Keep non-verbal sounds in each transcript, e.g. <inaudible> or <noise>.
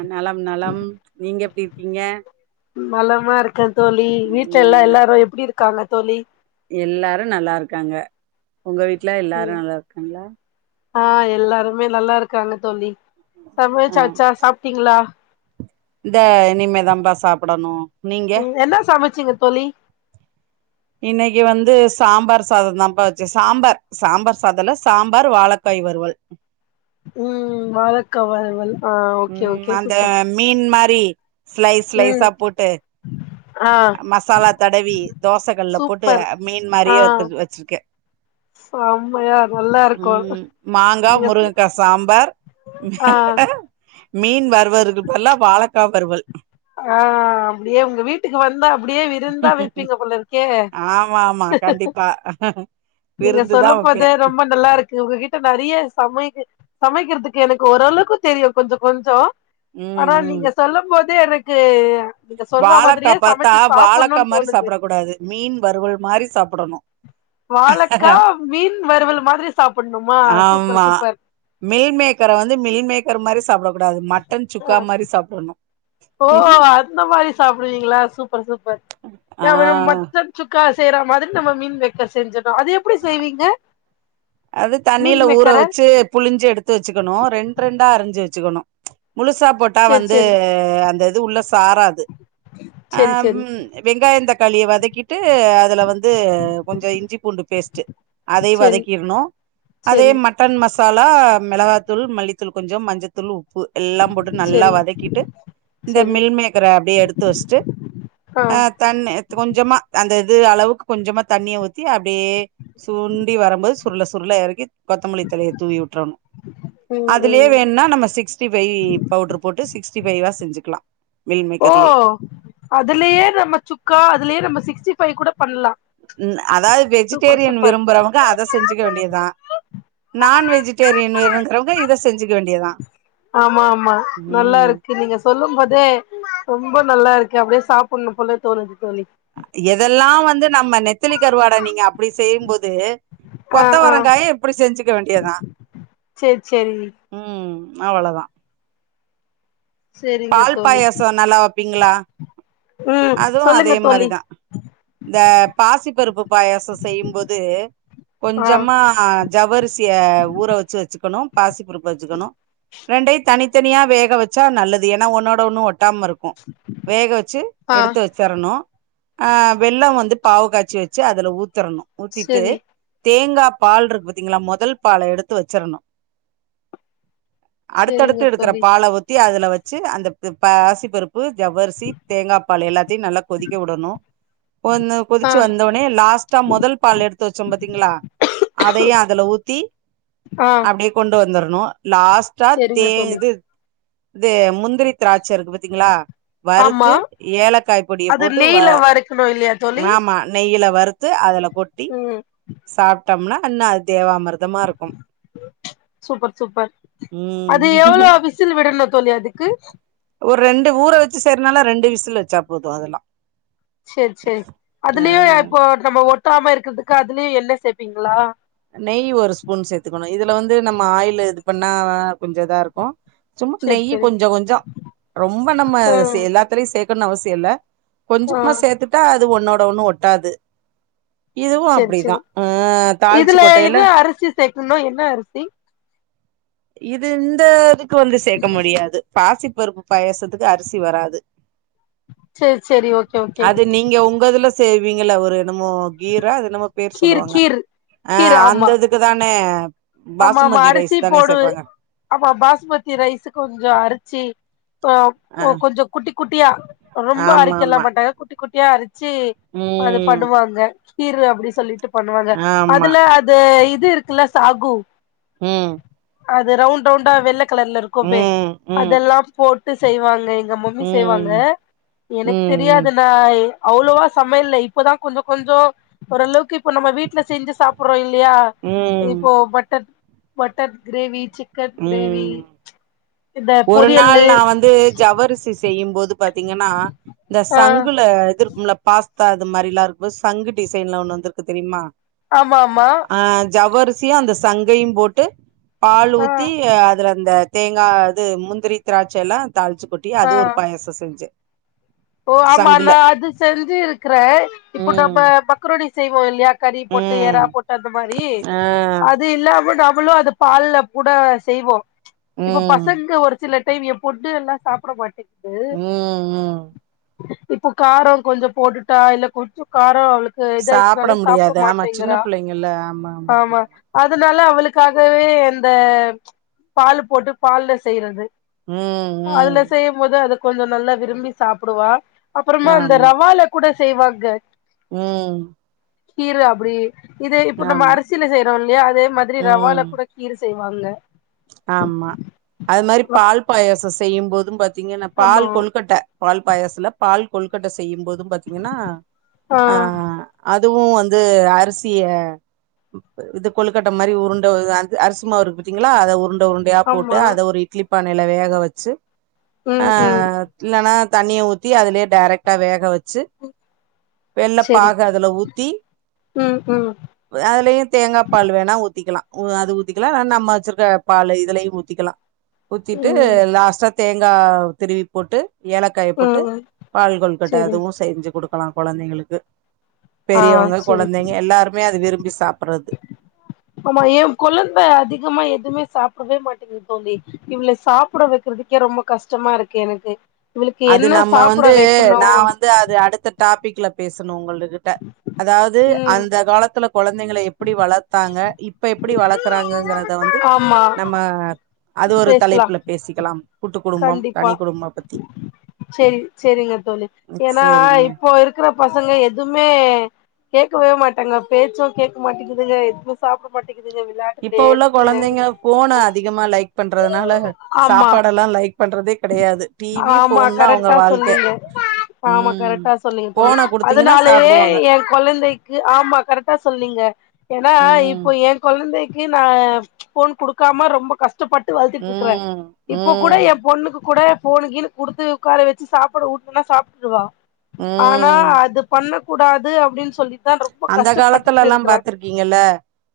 அ நலம் நலம் நீங்க எப்டி இருக்கீங்க நலமா இருக்கே நா காங்க தோழி எல்லாரு நல்லா இருக்காங்க உங்க வீட்ல எல்லாரு நல்லா இருக்காங்களா ஆ எல்லாருமே நல்லா இருக்காங்க தோழி ஆ சமைச்சாச்சா சாப்டீங்களா இந்த இனிமே தாம்பா சாப்பிடணு நீங்க சிங்க தோழி இன்னைக்கு வந்து சாம்பார் சாதந்தாம்ப்பா வச்ச சாம்பார் சாம்பார் சாதல்ல சாம்பார் வாழக்காய் வருவல் உம் வாழக்கா வருவல் உம் அந்த மீன் மா ரி ஸ்லைஸ் ம் ஸ்லைஸா போட்டு ஆ மசாலா தடவி தோசகள்ல போட்டு சூப்பர் மீன் ஆ மாரியே வத்து வச்சிருக்கே செம்மையா நல்லா இருக்கு உம் மாங்கா நீங்க முருங்கக்கா சாம்பார் ஆ மீன் வரு வருக்குபல்லா வாழக்கா வறுவல் ஆ அப்டியே உங்க வீட்டுக்கு வந்தா அப்டியே விருந்தா வைப்பீங்க போல இருக்கே ஆமா ஆமா கண்டிப்பா நீங்க விருந்துதா சொல்லும் வப்பே போதே ரொம்ப நல்லா இருக்கு உங்ககிட்ட நெறைய சமை சமைக்கிறதுக்கு எனக்கு ஓரளவுக்கு தெரியு கொஞ்சோ கொஞ்சோ ம் ஆனா ம் நீங்க சொல்லம் போது து எனக்கு நீங்க சொல்ற வாழக்கா மாதிரியே பாத்தா சமைச்சு வாழக்கா சாப்புட்ணுன்னு மாரி தோணுது சாப்பிட கூடாது மீன் வறுவல் மாரி சாப்பிடணு வாழக்கா மீன் வறுவல் மாதிரி சாப் ஆமா மீல் மேக்கர வந்து மீல் மேக்கர் மாரி சாப்பட கூடாது மட்டன் ஆ சுக்கா மாரி சாப்பிடணு ஓ அந்த மாரி சாப்பிடுவீங்களா சூப் பர் சூப்பர் ஆ த வந்து மட்டன் சுக்கா செய்ரா மாரி நம்ப மீன் மேக்கர் செஞ்ச னு அது எப்படி செய்வீங்க அது மீன் தண்ணியில ஊற மேக்கர வச்சு புழிஞ்சு எடுத்து வச்சுக்கணு ரெண்டு ரெண்டா அரிஞ்சு வ ச்சுக்கணு முழுசா போட்டா சேரி வந்து சேரி அந்த து உள்ள ஸ் சாராது ஆ சேரி சேரி ம் வெங்காயந்தக் காளிய வதக்கிட் டு அதுல வந்து கொஞ்சோ இஞ்சி பூண்டு பேஸ்ட் அதயூ சேரி வதக் கிர்ணூ அதே சேரி மட்டன் மஸ் சாலா மெளகாத்தூள் மல்லித்தூள் கொஞ்சோ மஞ்சத்தூள் உப் ப்பு எல்லாம் போட்டு நல்லா சேரி வதக்கிட்டு இந்த சேரி மில் மேக்கர அப்டியே எடுத்து வச்சுட்டு ஆ தண்ணி கொஞ்சமா அந்த இது அளவுக்கு கொஞ்சமா தண்ணிய ஊத்தி அப்டியே சுண்டி வரும்போது சுருள சுருள எறக்கி கொத்தமல்லி தழைய தூவி விட்டுறணூ ம் அதுலயே ம் வேணுனா நம்ப சிக்ஸ்டி ஃபைவ் பவுடர் போட்டு சிக்ஸ்ட்டி ஃபைவா செஞ்சுக்கலா மில் ஓ மேக்கர்லயே அதுலேயே நம்ம சுக்கா அதுலயே நம்ம சி ஸ்ட்டி ஃபைவ் கூட பண்லா ம் அதாவ்து சூப்பர் வெஜிடேரியன் சூப்பர் விரும்புறவங்க அத செஞ்சிக்க வேண்டியதா நான் வெஜிடேரியன் வேணூங்கிறவங்க இத செஞ்சிக்க வேண்டியதா ஆமா ஆமா ம் நல்லாருக்கு நீங்க சொல்லும் போதே ம்போ நல்லாருக்கு அப்டியே சாப்புட்ணும் போல தோணுது தோழி எதல்லா வந்து நம்ம நெத்திலி கருவாட நீங்க அப்டி செய்யும்போது ஆ ஆ கொத்தவரங்காய இப்டி செஞ்சுக்க வேண்டியதா சேரி சேரி ம் அவளதா சேரிங்க பால் தோழி பாயசோ நல்லா வப் பீங்களா ம் அதுவூ சொல்லுங்க அதே தோழி மாரிதா இந்த பாசி பருப்பு பாயசோ செய்யும்போது ஆ கொஞ்சமா ஜவ்வரிசிய ஊற வச்சு வச்சுக்கணூ பாசி பருப்பு வச்சுக்கணூ ரெண்டையூ தனி த்தனியா வேக வச்சா நல்லத் ஏனா ஒன்னோட ஒன்னு ஒட் டாம இருக்கூ வேக வச்சு ஆ எடுத்து வச்சுரணூ ஆ வெள்ளோ வந்து பாகு காய்சி வச்சு அதுல ஊத் திரணூ ஊத்திட்டு சேரி தே ங்கா பால் இருக்கு பாத்தீங்ளா மொதல் பால எடுத்து வச்சிரணூ சேரிங்க அடுத்தடுத்து எடுக்கற தோழி பால ஊத்தி அதுல வச் க்கு பாசிபருப் பு ஜவ்வரிசி தேங்கா பால் எல்லாத்தயூ நல்லா கொதிக்க விடணூ ஒன்னு ஆ கொதிச்சு வந்தோடனே லாஸ்டா மொதல் பால் எடுத்து வச்சோ பாத்தீங்களா அதையூ அதுல ஊத்தி ஆ அப்டியே கொண்டு வந்துர் ணூ லாஸ்டா தே சேரிங்க தோழி இது இது முந்திரி த்ராச்சருக்கு பாத்தீங்களா ஆமா வறுத்து ஏலக்காய் பொடிய அது போட்டு வ நெய்ல வறுக்கணு இல்லையா தோழி ஆமா நெய்ல வ டுத்து அதுல கொட்டி ம் சாப் ட்டம்னா இன்னா அது தேவாமிர் சூப்பர் சூப்பர் ம் அது எவ்ளோ விசில் விடணு தோழி அதுக்கு ஒரு ரெண்டு ஊர வச்சு செய்றனால ரெண்டு விசில் வச்சா போது அதெல்லா செரி செரி அதுலயு ஆ இப்போ நம்ம ஒட் டாம இருக்கற்துக்கு அதுலயு எண்ணெ சேப்பீங்களா நெய் ஒரு ஸ்பூன் சேத்துக்கணு இதுல வந்து நம்ம ஆயில் இது பண்ணா கொஞ்சோ இதாருக்கு சும்மா சேரி நெய் சேரி கொஞ்ச கொஞ்சோ ரொம்ப நம்ம சே ம் எல்லாத்லயு சேக் கணு அவசிய இல்ல ஆ கொஞ்சமா சேத்துட்டா து உன்னோட ஒண்ணு ஒட்டாது இதுவு சேரி அப்டிதா சேரி ஆ தாளிச்சு இதுல கொட்டையில என்ன அரிசி சேக்கணு என்ன அரிசி இத இந்த க்கு வந்து சேக்க முடியாது பாசிப்பருப்பு பாயசத்துக்கு அரிசி வராது சேரி சேரி ஓகே ஓகே அது நீங்க உங்க துல செய்வீங்ள ஒரு என்னமோ கீரா அது என்னுமோ பேர் கீர் சொல்லுவாங்க கீர் ஆ கீர் ஆமா அந்ததுக்கு தானே ஆமா ஆமா பாசுமதி ரைஸ் அரிசி தானே போடு <unintelligible> சேப்பாங்க ஆமா பாஸ்மதி ரைஸு கொஞ்சோ அரிசி ஆ ஆ போ கொஞ்சோ குட்டிக் குட்டியா ரொம்ப ஆமா அடிக்கலா ஆமா மாட்டாங்க குட்டி குட்டியா அடி ச்சு அது ம் பண்ணுவாங்க கீரூ அப்டி சொல்லிட்டு பண்ணுவாங்க ஆமா அதுல அது இ இது இருக்குல்ல சாகு ம் அது ரவ்ண்ட் ரவ்ண்ட்டா வெள்ள கலர்ல இருக்கும்பே ம் ம் அதெல்லா போட் டு செய்வாங்க எங்க மம்மி செய்வாங்க ம் ம் எனக்கு ம் தெரியாது நா அவ்ளோவா சமையல்ல இப்போதா கொஞ்சோ கொஞ்சோ ஓரளவுக்கு இப்ப நம்ம வீட்ல செஞ்சு சாப்புட்றோ இல் லயா ம் இப்போ பட் பட்டர் கிரேவி சிக் ம் ஒரு நாள் பொரியல்லு நா வந்து ஜவ்வரிசி செய்யும் போது பாத்தீங்கனா இந்த ஆ சங்குல இது இருக்கும்ல பாஸ் தா அது மாரில்லா இருக்கு போது சங்கு டிசைன்ல ஒண்ணு வந்துருக்கு தெரிமா ஆமா ஆமா ரிசியு அந்த சங்கயு போட்டு பால் ஆ ஊத் அதுல அந்த தேங்கா அது முந்திரி திராச்ச எல்லா தாள்ச்சு கொட்டி ஆ அது ஒரு பாயாசோ செஞ்ச ஓ ஆமா நா அது செஞ்சிருக்குற இப்போ ம் நம்ம மக்ரோன் செய்வோ இல்லியா கறி போட்டு எறா ம் போட்டு அந்த மாரி ஆ அது இல்லாம நம் ங்களு அது பால்ல கூட செய்வோ இப்ப ம் பசங்க ஒரு சில சேமியா போட்டு எல்லா சாப்ட மாட்டேங் ம் ம் இப்ப காரம் கொஞ்சம் போட்டுட்டா இல்ல கொஞ்ச காரம் அவளு க்கு சாப்ட இதாச்சுன்னாலே சாப்பிட முடியாது ஆமா சின்ன மாட்டேங்கிறா பிள்ளைங்கல்ல ஆமா அதனால அவளுக் க்காகவே இந்த பால் போட்டு பால்ல செய்யறது ம் அதுல ம் செய்யும் போது அது கொஞ்சம் நல்லா விரும்பி சாப்பிடுவா அப்பறமா அந்த ரவால கூட சேவ கா உம் கீர அப்படி இது இப்ப நம்ம அரிசியில செய்யறோ இல்லையா அதே மாரி ரவால ம் கூட கீர செய்வாங்க ஆமா அது மாரி அப்- பால் பாயாசோ செய்யும் போதும் பா த்தீங்கன்னா பால் ஆமா கொழுக்கட்ட பால் பாயசல பால் கொலுகட்ட செய்யும்போது பாத்தீங்கன்னா ஆ அ அது அதுவு வந்து அரிசிய இது கொழுக்கட்ட மாரி உருண்ட அரிசி மாவு இருக்கு பாத்திங்களா அத உருண்ட உருண்டயா போட்டு ஆமா அத ஒரு இட்லி பானையில வேக வெச்சு ம் ம் அஹ் இல்லனா தண்ணியை ஊத்தி அதுலயே டைரெக்டா வேக வெ ச்சு வெள்ள செரி பாக அதுல ஊத்தி ம் ம் அதுலயே தேங்கா பால் வேணா ஊத்திக்கலா ஊ அது ஊத்திக்கலா வேணா நம்ம வெச்சிருக்க பால் இதுலயையு ஊத்திக்கலா ஊத்திட்டு ம் லாஸ்டா தேங்கா திருவி போட்டு ஏலக்காய போட்டு ம் பால் கொலுகட்ட செரி அதுவு செஞ்சு குடுக் கலா குழந்தைங்களுக்கு ஆஹ் சேரி அது விரும்பி சாப்பறது ஆமா எ கொழந்த அதிகமா எதுவுமே சாப் ப்பிடவே மாட்டேங்கிது தோழி இவள சாப்பிட வெக்கிறதுக்கே ரொம்ப கஷ்டமா இருக்கு எனக் அது நம்ம வந்து நா வந்து அது அடுத்த டாபிக் ல பேசணு உங்கள் கிட்ட அதாவது ம் அந்த காலத்துல கொழந்தைங்கள எப்படி வளத்தாங்க இப்ப எப்படி வளக்கறாங்கங்கறத வந்து ஆமா நம்ம அது ஒரு பேசலா தலைப்புல பேசிக்கலாம் கூட்டு குடும்பம் கண்டிப்பா தனி குடும்ப பத்தி சேரி சேரிங்க தோழி ஏனா சரிங்க இப்போ இருக்கிற பசங்க எதுமே கேக்கவே மாட்டாங்க பேச்சோ கேக்க மாட்டீதுக எதுவு சாப்ட மாட்டீ இப்ப உள்ள கொழந்தைங்க போன அதிகமா லைக் பண்றதுனால ஆமா சாப்பாடெல்லா லைக் பண்றதே கெடையாது டிவி ஆமா ஃபோன் தா அவங்க கரெட்டா வாழ்க்க சொன்னீங்க ஆமா ம் கரெட்டா சொன்னீங்க தோழி ஃபோன குடுத்தீங்கன்னா அதனாலயே சாப்டுவாங்க எ கொழந்தைக்கு ஆமா கரெட்டா சொன்னீங்க ஏனா ம் இப்போ எ கொழந்தைக் கி நா ஃபோன் குடுக்காம ரொம்ப கஷ் டபட்டு வழத்துட்டு இருக்குறே ம் இப்ப கூட ம் எ கூட ஃபோனு கீனு குடுத்து உக்கார வச்சு சாப்பாடு ஊட்டுனா சாப்ட்டுடுவா ஆனா ம் அது பண்ண கூடாது அப்டின் சொ அந்த காலத்துலல்லா பாத்துருக்கீங்கல்ல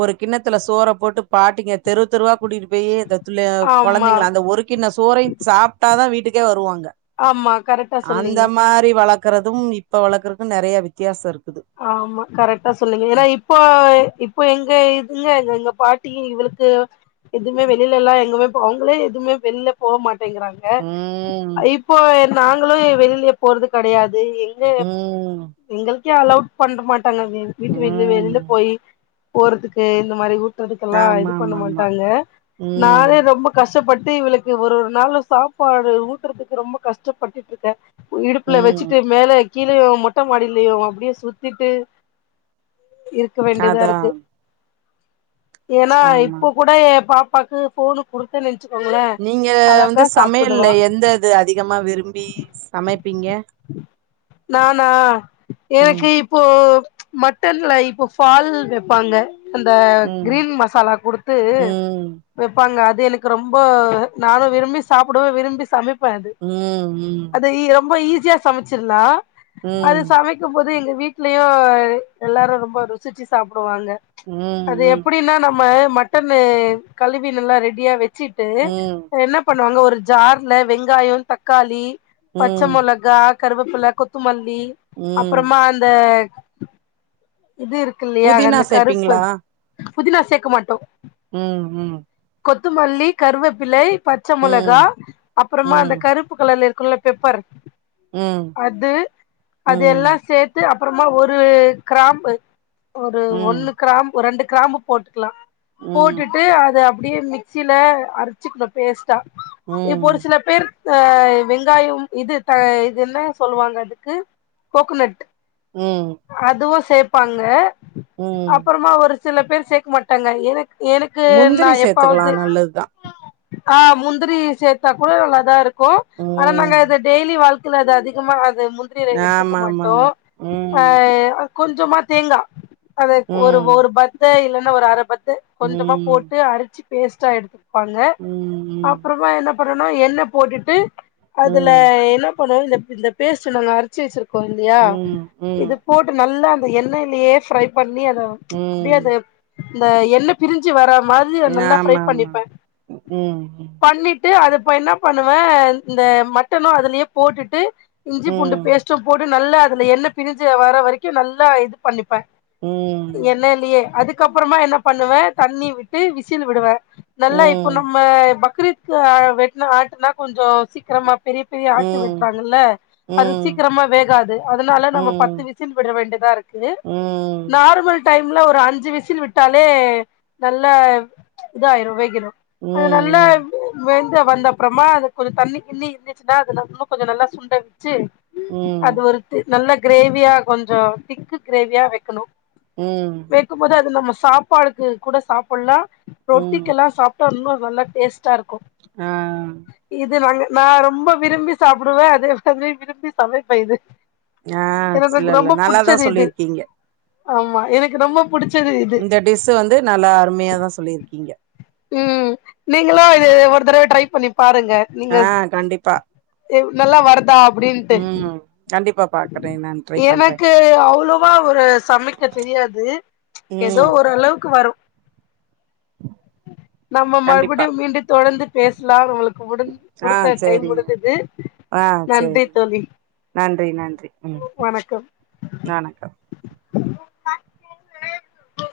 ஒரு கிண்ணத்துல சோற போட்டு பாட்டீங்க தெரு தெருவா கூட்டிட்டு போயி அத <unintelligible> ஆமா கொழந்தைங்கள அந்த ஒரு கின்ன சோறையு சாப்ட்டா தா வீட்டுக்கே வருவாங்க ஆமா கரெக்டா அந்த சொன்னீங்க மாரி வளக்கறதும் இப்ப வளக்கற கும் நெறைய வித்தியாசோ இருக்கு ஆமா கரெக்டா சொன்னீங்க ஏனா இப்போ இப்ப எங்க க எங்க எங்க பாட்டி இவளுக்கு எதுமே வெளிலல்லா எங்கமே போங் அவங்களே எதுமே வெளில போ மாட் டேங்கறாங்க ம் இப்போ நாங்களு வெளிலயே போறது கெடையாது து எங்க ம் எங்களு கே அலவ்ட் பண்ற மா டாங்க எங்க வீட்டு வெளி வெளில ம் போயி போறதுக்கு இந்த மாரி ஊர் சுத்துறதுகெல்லா இது ஆமா பண்ண ஆமா ஆமா மாட்டாங்க ம் நானே ரொம்ப கஷ் டப்பட்டு இவளுக்கு ஒரு ஒரு நாளு சாப்பாடு ஊட்றதுக்கு ரொம்ப கஷ்டப்பட்டுட்டு இருக்கே இடுப்புல ம் வச்சிட்டு மேல கீழயோ மொட்ட மாடிலயோ அப்டியே சுத்தி திட்டு இருக்க வேண்டியதா அதா இருக்கு ஏன்னா ஆமா இப்போ கூட என் பாப் பாக்கு போனு குடுத்தேனு நெ நீங்க வந்து சமையல்ல எந்த இது அதிகமா விரும்பி சமைப்பீங்க நானா ம் எனக்கு இப்போ மட்டன்ல இப்போ ஃபால் வைப்பாங்க அந்த ம் கிரீன் மசாலா குடுத்து ம் வைப்பாங்க அது து எனக்கு ரொம்ப நானு விரும்பி சாப்பிடவே விரும்பி சமைப் ப அது ம் அது இ ரொம்ப ஈஸி யா சமைச்சிரலா ம் அது ம் சமைக்கும் போது எங்க வீட்டுலயு எல்லாரும் ரொம்ப ருசிச்சி சாப் டுவாங்க அது ம் எப்படின்னா நம்ம மட்டனு கழுவி நல்ல ரெடியா வச் ச்சுட்டு ம் ம் என்ன பண்ணுவாங்க ஒரு ஜார்ல வெங்காய தக்காளி பச்ச ம் மொளகா கருவேப்பிள கொத்தமல் ல்லி ம் அப்பறமா அந்த இது இருக்கு இல்லையா புதினா அந்த கருப்பு சேப்பீங்களா புதினா சேக்க மாட்டோ உம் உம் கொத்தமல்லி கருவேப்பிலை பச்ச மிளகா ம் அப்பறமா அந்த ம் கருப்பு கலர் ல இருக் குள்ள பெப்பர் ம் ம் அது அது ம் எல்லா சேத் து அப்பறமா ஒரு கிராம்பு ஒரு ம் ஒன்னு கிராம்பு ரெண்டு கிராம்பு போட்டுக்கலாம் ம் போட்டுட்டு அத அப்படியே மிக்சியில அரைச்சுக்கணும் பேஸ்ட் டா இப்போ ஒரு ம் சில பேர் ஆஹ வெங்காயம் இது த இது என்ன சொல்லுவாங்க அதுக்கு கோகனட் உம் அதுவு சேப்பாங்க அப்புறமா ஒரு சில பேர் சேக்க மாட்டாங்க எனக் எனக்கு நா முந்திரி சேத்துக்கலா எப்பவாது நல்லதுதா ஆஹ் முந்திரி சேத்தா கூட நல்லாதா இருக் கு ஆனா ம் நாங்க அத டெய்லி வாழ்க் இல்ல அது அதிகமாவாது அது முந்திரியரைரத்துக்கு மாட்டு ஆமாமாமா ம் ஆஹ் கொஞ்சமா தேங்கா அது ஒரு ஒரு ம் ஒரு பத்த இல என்ன ஒரு அரபத் து கொஞ்சமா ம் போட்டு அரிச்சி பேஸ்ட்டா எடுத்து கோங்க ம் ம் அப்புறமா என்ன அப்புறனா எண்ணெ போட்டுட்டு அதுல ம் என்னப் பண்ணனு இந்த இந்த பேஸ்ட்டு நாங்க அரிச்சி வச்சுருக் போயிந்தியா ம் ம் இது போட்டு நல்லா இந்த எண்ணெய்லேயே ஃப்ரை பண்ணி அத ச் அப்டியே ம் அது இந்த எண்ணெ பிரிஞ்சி வர மாதிரி நல்லா ஃப்ரை ஆமாமா பண்ணிப்பே ம் ம் பண்ணிட் ட்டு அத இப்ப என்ன பண்ணுவ இந்த மட்டனு அதுலயே போட்டுட்டு இஞ்சி பூண்டு ம் பேஸ்ட்டு போட்டு நல்லா அதுல எண்ணெ பிரிஞ்சு வர்ற வரைக்கு நல்லா இது பண்ணிப்பே ம் எண்ணெய்லேயே அதுக் கப்புறமா என்ன பண்ணுவே தண்ணி விட்டு விசில் விடுவே ம் நல்லா இப்போ ம் நம்ம ப குக்கரக்கு வெட்டினா ஆட்டினா கொஞ்ச சீக்கிரமாக பெரிய பெரிய ஆட்டு ம் வெட்டுறாங்கல்ல அது ம் சீக்கிரமா வேகாது அதனால நம்ப ம் பத்து விசில் விட வேண்டியதா இருக்கு ம் நார்மல் டைம்ல ஒரு அஞ்சு விசில் விட்டாலே நல்ல இதாயிரு வேக்கிறு அது நல்ல வெ வந்த அப்பறமா அது கொஞ்ச தண்ணி இண்ணி இருந்துச்சுன்னா அத இன்னு கொஞ்ச சுண்ட ச்சு ம் அது ஒரு நல்ல கிரேவியா கொஞ்ச திக்கு கிரேவியா வைக்கணு ம் கேட்கும்போது அது நம்ம சாப்பாடுக்கு கூட சாப்பிட்லா ரொட்டிக்கிலா சாப்பிட்டா இன்னு நல்ல டேஸ்ட் டா இருக்கு ஆ இது நாங்க நா ரொம்ப விரும்பி சாப்பிடுவே அதே மாரி விரும்பி சமைப்ப இது ஆஹ் எனக்கு இல்லல்ல ரொம்ப நல்லாதா புடிச்சது இது சொல்லிருக்கீங்க ஆமா எனக்கு ரொம்ப புடிச்சது இது இந்த டிஸ் வந்து நல்லா அருமையாதா சொல்லிருக்கீங்க உம் நீங்களு இத ஒரு தடவ ட்ரை பண்ணி பாருங்க நீங்க ஆ கண்டிப்பா நல்லா வருதா அப்படின்ட்டு ம் கண்டிப்பா பாக்குறே நான் ட்ரை பண்றே எனக்கு அவ்வளவா ஒரு சமைக்க தெரியாது ஏதோ ம் ஓர் அளவுக்கு வரும் நம்ம கண்டிப்பா மறுபடியு மீண்டு தொடர்ந்து பேசலா உங்களுக் கு ஆ குடுத்த டைம் சேரிங்க முடிந்துது ஆ நன்றி சேரி தோழி நன்றி நன்றி ம் வணக்கம் வணக்கம் <inaudible>